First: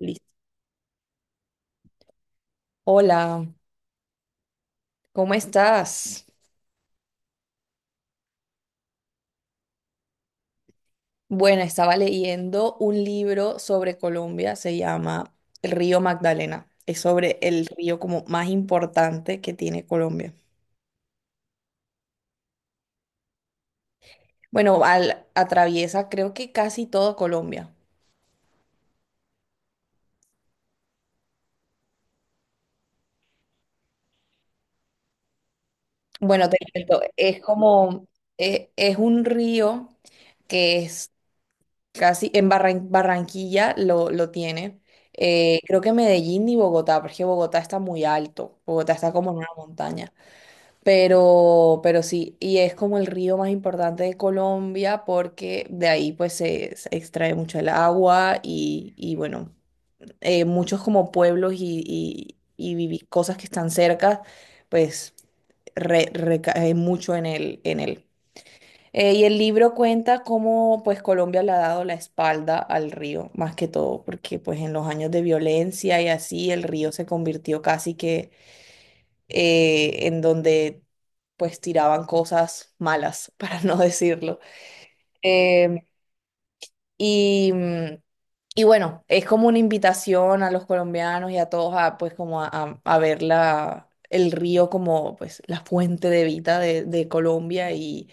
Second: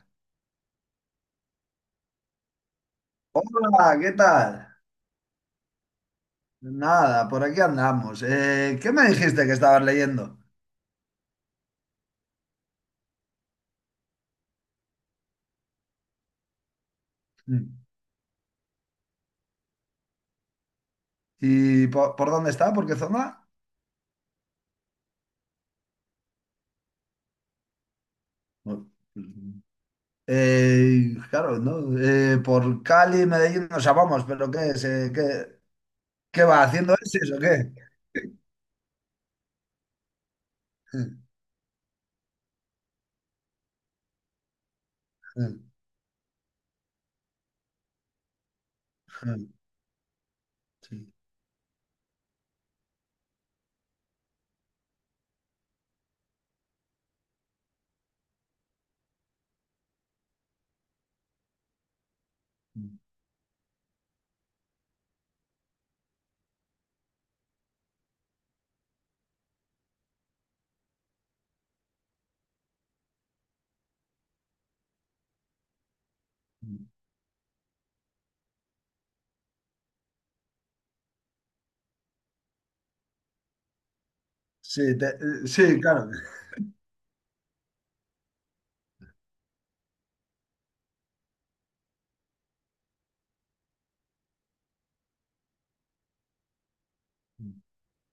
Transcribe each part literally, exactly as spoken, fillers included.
Listo. Hola, Hola, ¿qué tal? ¿cómo estás? Nada, por aquí andamos. Eh, ¿qué me dijiste que estabas leyendo? Bueno, estaba leyendo un libro sobre Colombia, se llama El río Magdalena. Es sobre el Mm. río como más importante que tiene Colombia. ¿Y po- por, dónde está? ¿Por qué zona? Bueno, al, atraviesa creo que casi todo Colombia. No. Eh, claro, ¿no? Eh, por Cali, Medellín, no sabemos, pero ¿qué es? Eh, ¿qué, qué Bueno, te va haciendo cuento, ese o es qué? como, eh, es un río que es Mm, casi, en Barran- Barranquilla lo, lo tiene. mm, Eh, creo que Medellín y Bogotá, porque Bogotá está muy alto, Bogotá está como en una mm, montaña. sí, Pero, pero sí, y es como el río más importante de Colombia porque de ahí pues se, se extrae mucho el agua y, y bueno, eh, muchos como pueblos y, y- y mm, vivi- cosas que están cerca, pues re- recae mucho en él, en él. Eh, y el libro cuenta cómo pues Colombia le ha dado la espalda al río, más que todo, porque pues en los años de violencia y así el mm. río se convirtió casi que eh, en donde pues tiraban cosas malas, para no decirlo. Sí, te- eh, Em, sí, claro. y, mm, y bueno, es como una invitación a los colombianos y a todos a pues como a, a- a ver la, el río como pues la fuente de vida de, de Mm, Colombia y,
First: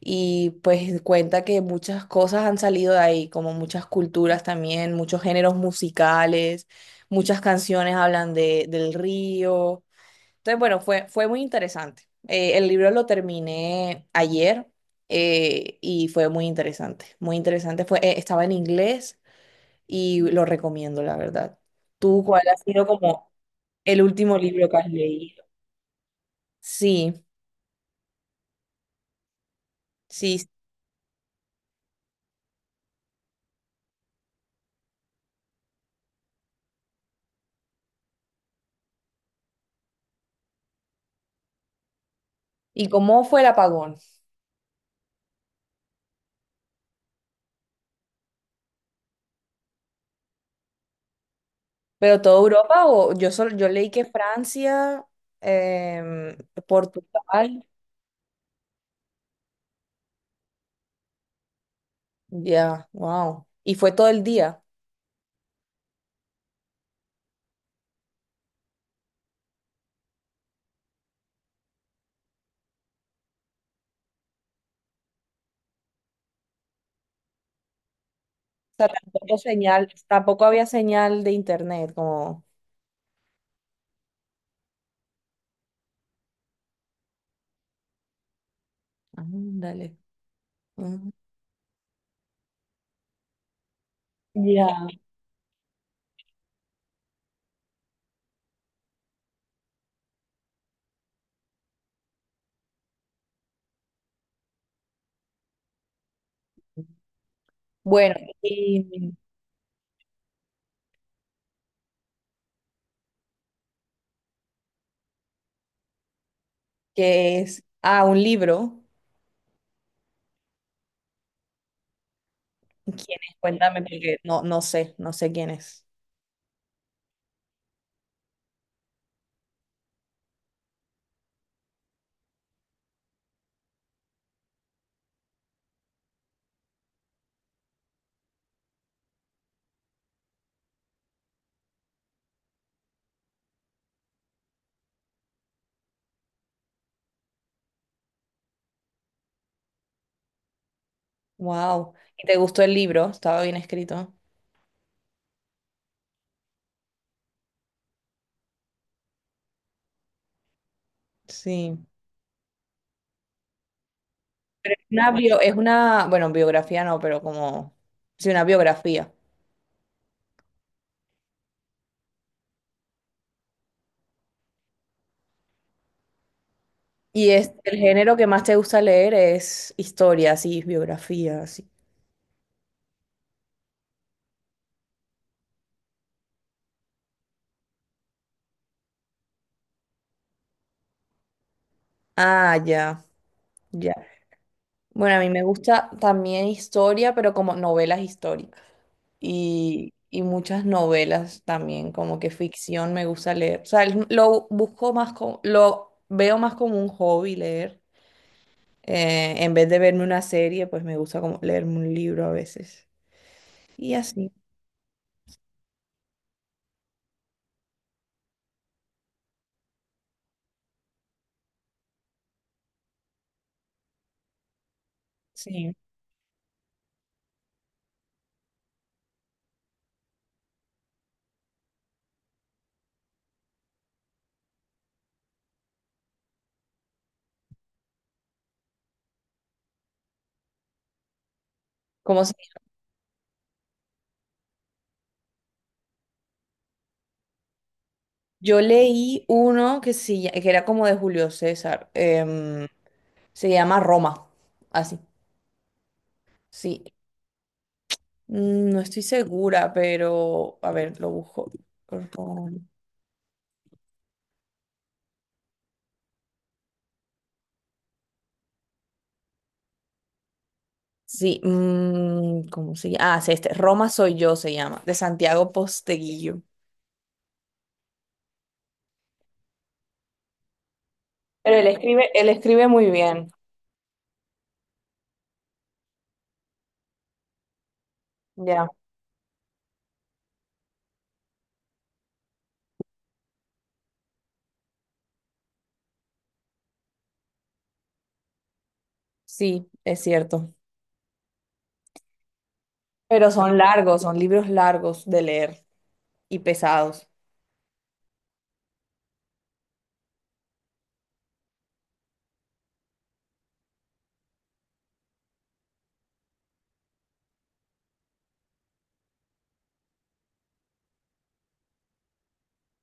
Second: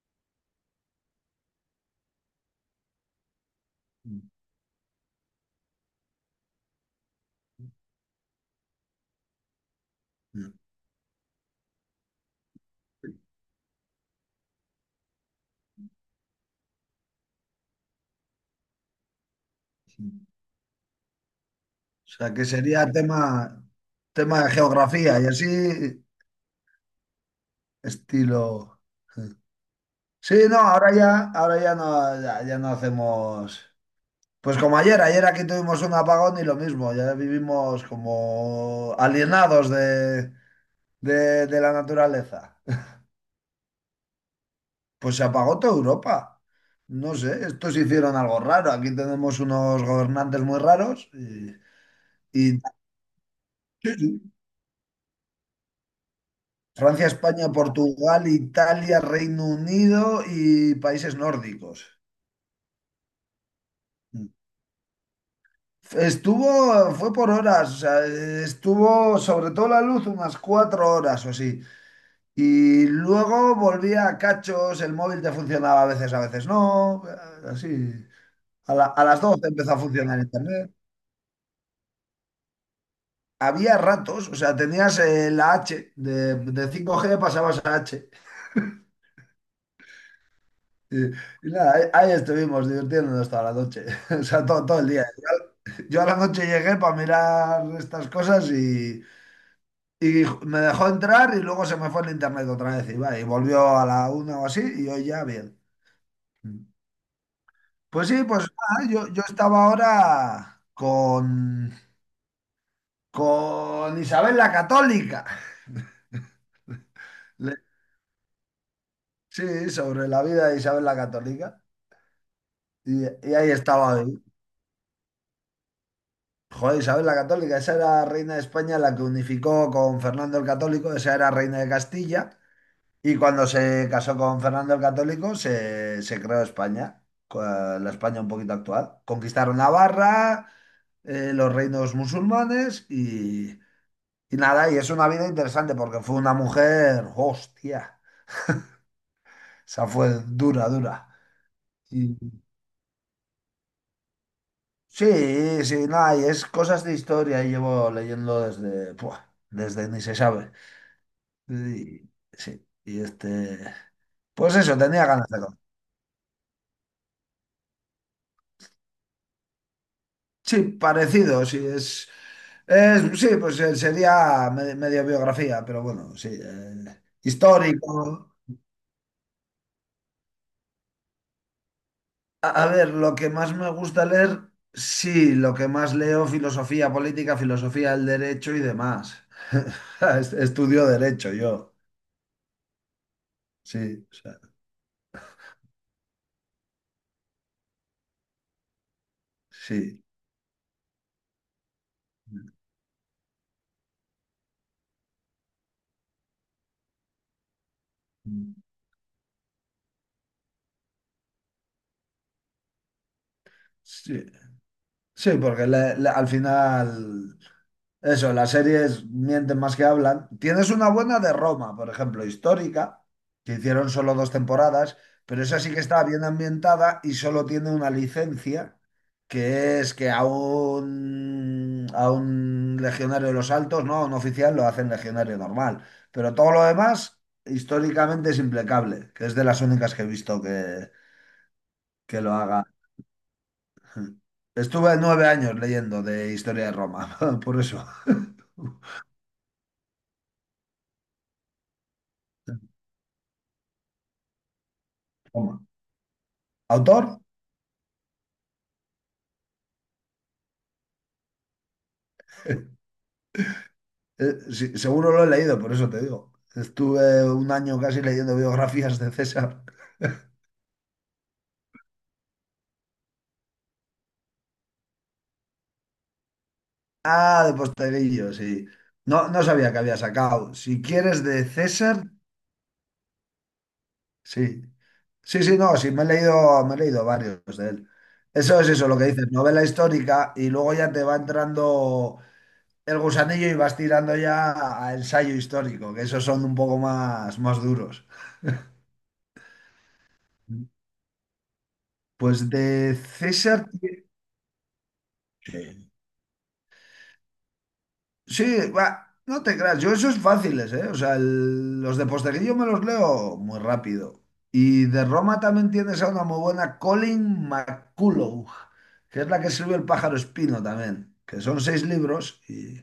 y pues cuenta que muchas cosas han salido de ahí, como muchas mm, culturas también, muchos géneros musicales, muchas canciones hablan de, del río. mm, Entonces, bueno, fue, fue muy interesante. Eh, el libro lo terminé ayer eh, y fue muy interesante. Muy interesante. Fue, eh, estaba en inglés y mm. lo recomiendo, la verdad. O ¿Tú sea, cuál que ha sido sería tema, como el último tema de libro que has geografía y leído? así, Sí, estilo. Mm, sí, sí, sí. no, ahora ya, ahora ya no, ya, ya no hacemos. Pues como ayer, ayer aquí tuvimos un apagón y lo mismo, ya vivimos como alienados de, de, de la naturaleza. ¿Y cómo fue el apagón? Pues se apagó toda Europa. No sé, estos hicieron algo raro. Aquí tenemos unos gobernantes muy raros. Y, ¿Pero toda y Europa o yo solo, yo leí que Francia, em, Francia, España, Portugal, Portugal, Italia, Reino Unido y países nórdicos. ya, wow? ¿Y fue todo el día? Estuvo, fue por horas, o sea, estuvo sobre todo la luz unas cuatro horas o así. Y luego volvía a cachos, el móvil te funcionaba a veces, a veces no, así. A, O la- sea, A las ¿tampoco 12 empezó a señal, funcionar tampoco había internet. señal de internet, como? Había ratos, o sea, tenías eh, la H, de, de cinco g pasabas a H. Ándale. Y, Ujú. y nada, ahí, ahí estuvimos divirtiéndonos toda la noche, o sea, todo, Ya. todo el día. Yo a la noche llegué para mirar estas cosas y Y me dejó entrar y luego se me fue el internet otra vez. Y, va, y volvió a la una o así y hoy ya bien. Pues Bueno, sí, pues nada, yo, ¿y yo estaba ahora con, con Isabel la Católica. que Le- es? Ah, un libro. sí, sobre la vida de Isabel la Católica. Y, ¿Quién Y es? ahí Cuéntame, estaba porque hoy. no, no sé, no sé quién es. Joder, Isabel la Católica, esa era reina de España, la que unificó con Fernando el Católico. Esa era reina de Castilla. Y cuando se casó con Fernando el Católico, se, se creó España, co- la España un poquito actual. Conquistaron Navarra, eh, los reinos musulmanes y, y nada, y es una vida interesante porque fue una mujer, hostia, esa fue dura, dura. Wow. Y- ¿Y te gustó el libro? ¿Estaba bien escrito? sí, sí, nada, y es cosas de historia y llevo leyendo desde, puah, desde ni se sabe. Sí. Y sí, y este, pues eso, tenía Una ganas de... bio- es una, bueno, biografía no, pero como, sí, una biografía. Sí, parecido, sí, es, es- sí, pues eh, sería me- medio biografía, pero bueno, sí, eh, ¿Y es el género histórico. que más te gusta leer es historias y biografías? Y- A a ver, lo que más me gusta leer, sí, lo que más leo, filosofía política, filosofía del derecho y demás. Est- Estudio derecho yo, Ah, ya, ya. sí, o sea, Bueno, a mí me gusta también historia, pero como novelas históricas. Y, sí. y muchas novelas también, como que ficción me gusta leer. O sea, el- lo busco más como, lo veo más como un hobby leer. Mm, Eh, en vez de verme una serie, pues me gusta como leerme un libro a veces. Y sí, así, sí, porque le- le- al final. Eso, las series mienten más que hablan. Tienes una buena de Roma, por ejemplo, histórica, que hicieron solo dos temporadas, pero esa sí sí. que está bien ambientada y solo tiene una licencia, que es que a un, a un legionario de los altos, no, un oficial, lo hacen legionario normal. Pero todo lo demás, históricamente es implacable, que es de las únicas que he visto que, que Como si- lo haga. Estuve nueve años leyendo de historia de Roma, por eso. yo leí uno que, sí que era como de Julio César. em, se llama Roma. Así. Roma. Sí, ¿Autor? Mm, no estoy segura, pero a ver, lo busco. Ro- Eh, sí, seguro lo he leído, por eso te digo. Estuve un año casi leyendo biografías de César. Sí, mm, ¿cómo se llama? Ah, sí, este. Roma soy yo se llama, de Santiago Posteguillo. Ah, de Posteguillo, sí. No, no sabía que había sacado. Si quieres de Pero él César, escribe, él escribe muy bien, sí. Sí, sí, no, sí, me he leído, me he leído varios de él. Eso ya. es eso, lo que dices, novela histórica y luego ya te va entrando el gusanillo y vas tirando ya a a ensayo histórico, que esos son un poco más, más duros. Sí, es cierto. Pues de Pero son César. largos, son libros largos de leer Sí. y pesados. Sí, va, no te creas, yo esos fáciles, ¿eh? O sea, el- los de Posteguillo me los leo muy rápido. Y de Roma también tienes a una muy buena, Colin McCullough, que es la que escribió El pájaro espino también, que son seis libros, y,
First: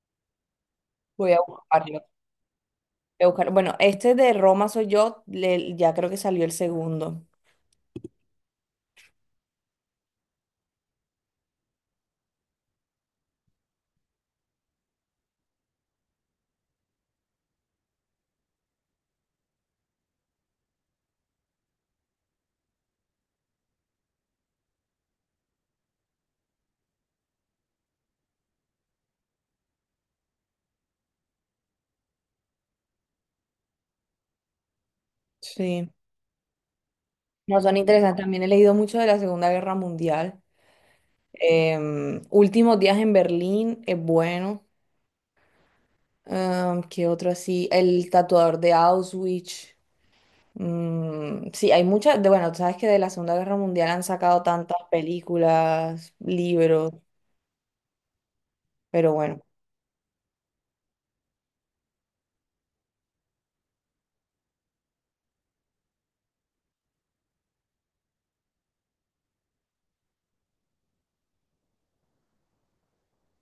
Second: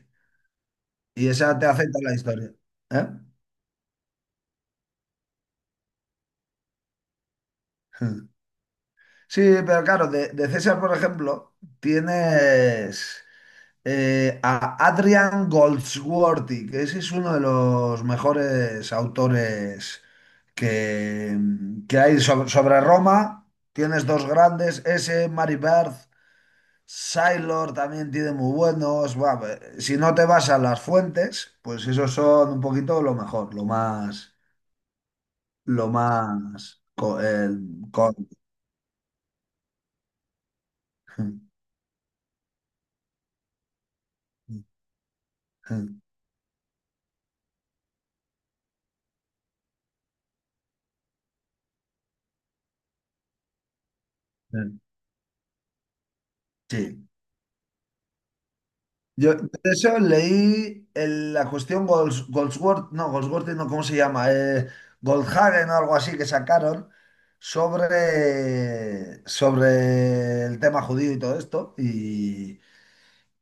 y Voy a esa te hace buscarlo. Voy toda la historia, ¿eh? a buscar- Bueno, este de Roma soy yo, le- ya creo que salió el segundo. Sí, pero claro, de, de César, por ejemplo, tienes, eh, a Adrian Goldsworthy, que ese es uno de los mejores autores que, que hay sobre, sobre Roma. Tienes dos grandes, ese, Mary Berth, Sailor también tiene muy buenos. Buah, ve- si no te vas a las fuentes, pues esos son un poquito lo mejor, lo más, Sí. lo más, co- No, son el- interesantes. con- También he leído mucho de la Segunda Guerra Mundial. Em, Últimos días en Berlín es bueno. Em, ¿qué otro así? El tatuador de Auschwitz. Mm, sí, hay muchas, de, bueno, tú sabes que de la Segunda Guerra Mundial han sacado tantas películas, libros, Sí. pero Yo bueno, de eso leí el- la cuestión Golds- Goldsworth, no, Goldsworth no, ¿cómo se llama? Eh, Goldhagen o algo así, que sacaron sobre, sobre el tema judío y todo esto. Y,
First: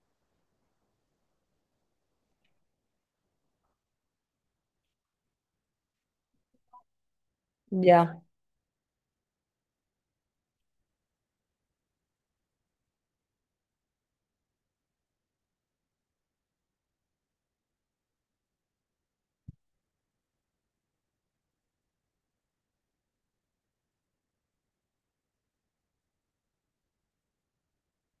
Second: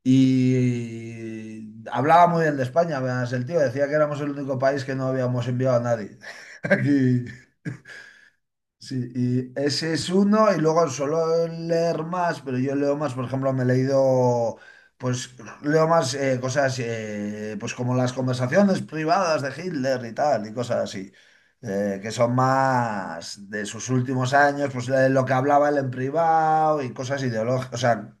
Y hablaba muy bien de España, además el tío decía que éramos el único país que no habíamos enviado a nadie. Aquí. ya, Sí, y ese es uno, y luego suelo leer más, pero yo leo más, por ejemplo, me he leído, pues leo más eh, cosas, eh, pues como las conversaciones privadas de Hitler y tal, y cosas así, eh, que son más de sus últimos años, pues de lo que hablaba él en privado y cosas ideológicas, o sea,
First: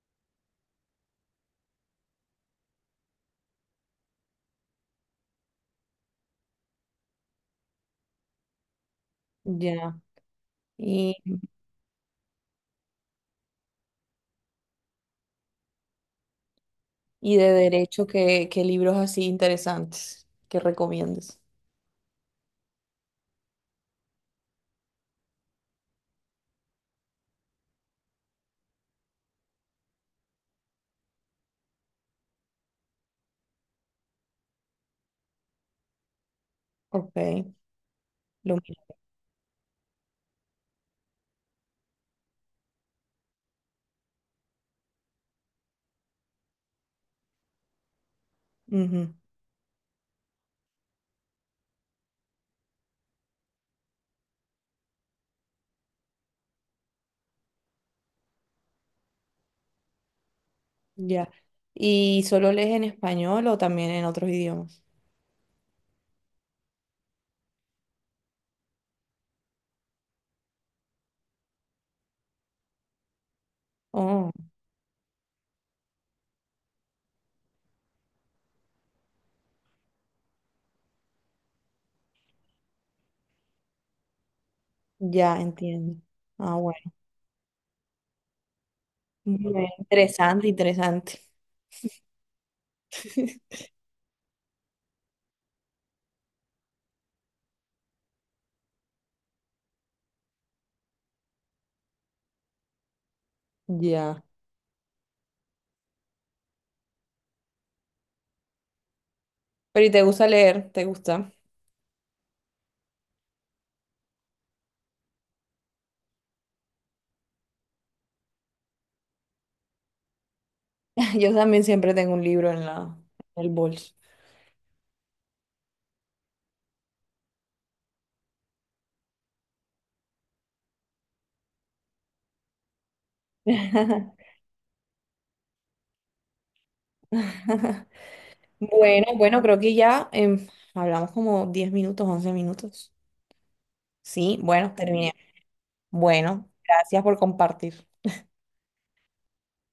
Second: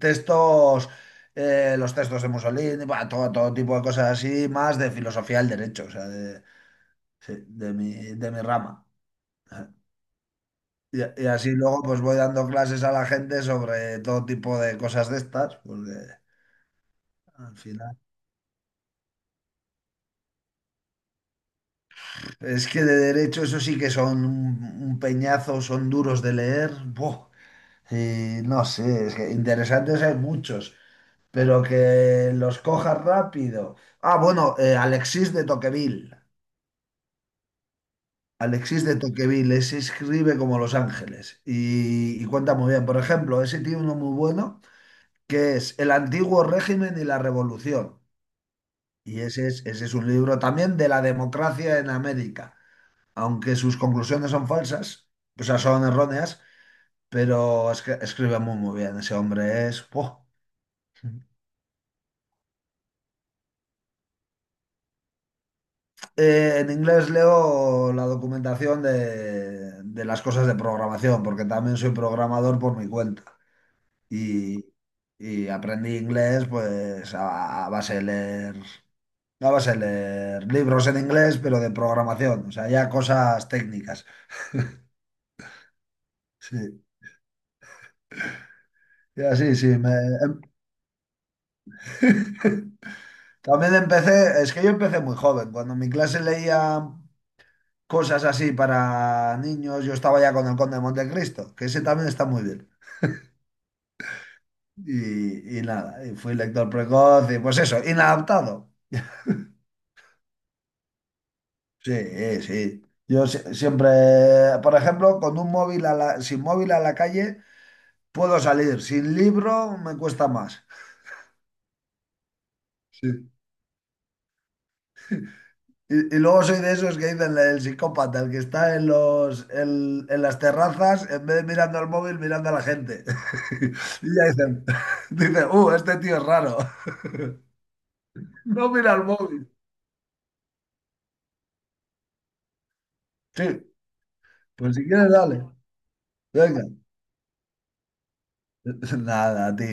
textos, eh, los textos de Mussolini, bah, todo, todo tipo de cosas así, más de filosofía del derecho, o sea, de, sí, de mi, de mi rama. ya. Y, Y, y así luego pues voy dando clases a la gente sobre todo tipo de cosas de estas, porque y de al final... derecho, ¿qué, qué libros así interesantes que recomiendes? Es que de derecho eso sí que son un, un peñazo, son duros de leer. Buah. Y no sé, es que interesantes hay muchos, pero que los cojas rápido. Ah, bueno, eh, Alexis de Tocqueville. Ok, lo Alexis mismo. de Tocqueville, ese escribe como Los Ángeles y, y cuenta muy bien. Por ejemplo, ese tiene uno muy bueno, que es El antiguo régimen y la revolución. Ujú, Y ese es, ese es un libro también, de la democracia en América, aunque sus conclusiones son falsas, o sea, son erróneas, pero es que escribe muy, muy bien. Ese hombre es... ¡buah! ya. ¿Y solo lees en español o también en otros idiomas? Eh, en inglés leo la documentación de, de las cosas de programación, porque también soy programador por mi cuenta. Oh, Y, y aprendí inglés pues a, a base de leer, a base de leer libros en inglés, pero de programación, o sea, ya cosas técnicas. ya entiendo. Ah, Sí. bueno. Ya sí, Bien, sí. me- em- interesante, interesante. También empecé, es que yo empecé muy joven. Cuando en mi clase leía cosas así para niños, yo estaba ya con el Conde de Montecristo, que ese también está muy bien. Ya. Y, y nada, y fui lector precoz y pues eso, inadaptado. Pero ¿y te gusta leer? ¿Te gusta? Sí, eh, sí. Yo si- siempre, por ejemplo, con un móvil a la, sin móvil a la calle puedo salir, sin libro me cuesta más. Yo también siempre tengo un libro en la, Sí. en el bolso. Y, y luego soy de esos que dicen el psicópata, el que está en los, en, en las terrazas, en vez de mirando al móvil, mirando a la gente. Y ya dicen, dicen, uh, este tío es raro. No mira al Bueno, bueno, móvil. creo que ya em, hablamos como diez minutos, once minutos. Sí, Sí, bueno, pues si quieres, terminé. dale. Bueno, Venga. gracias por compartir. Nada, tío.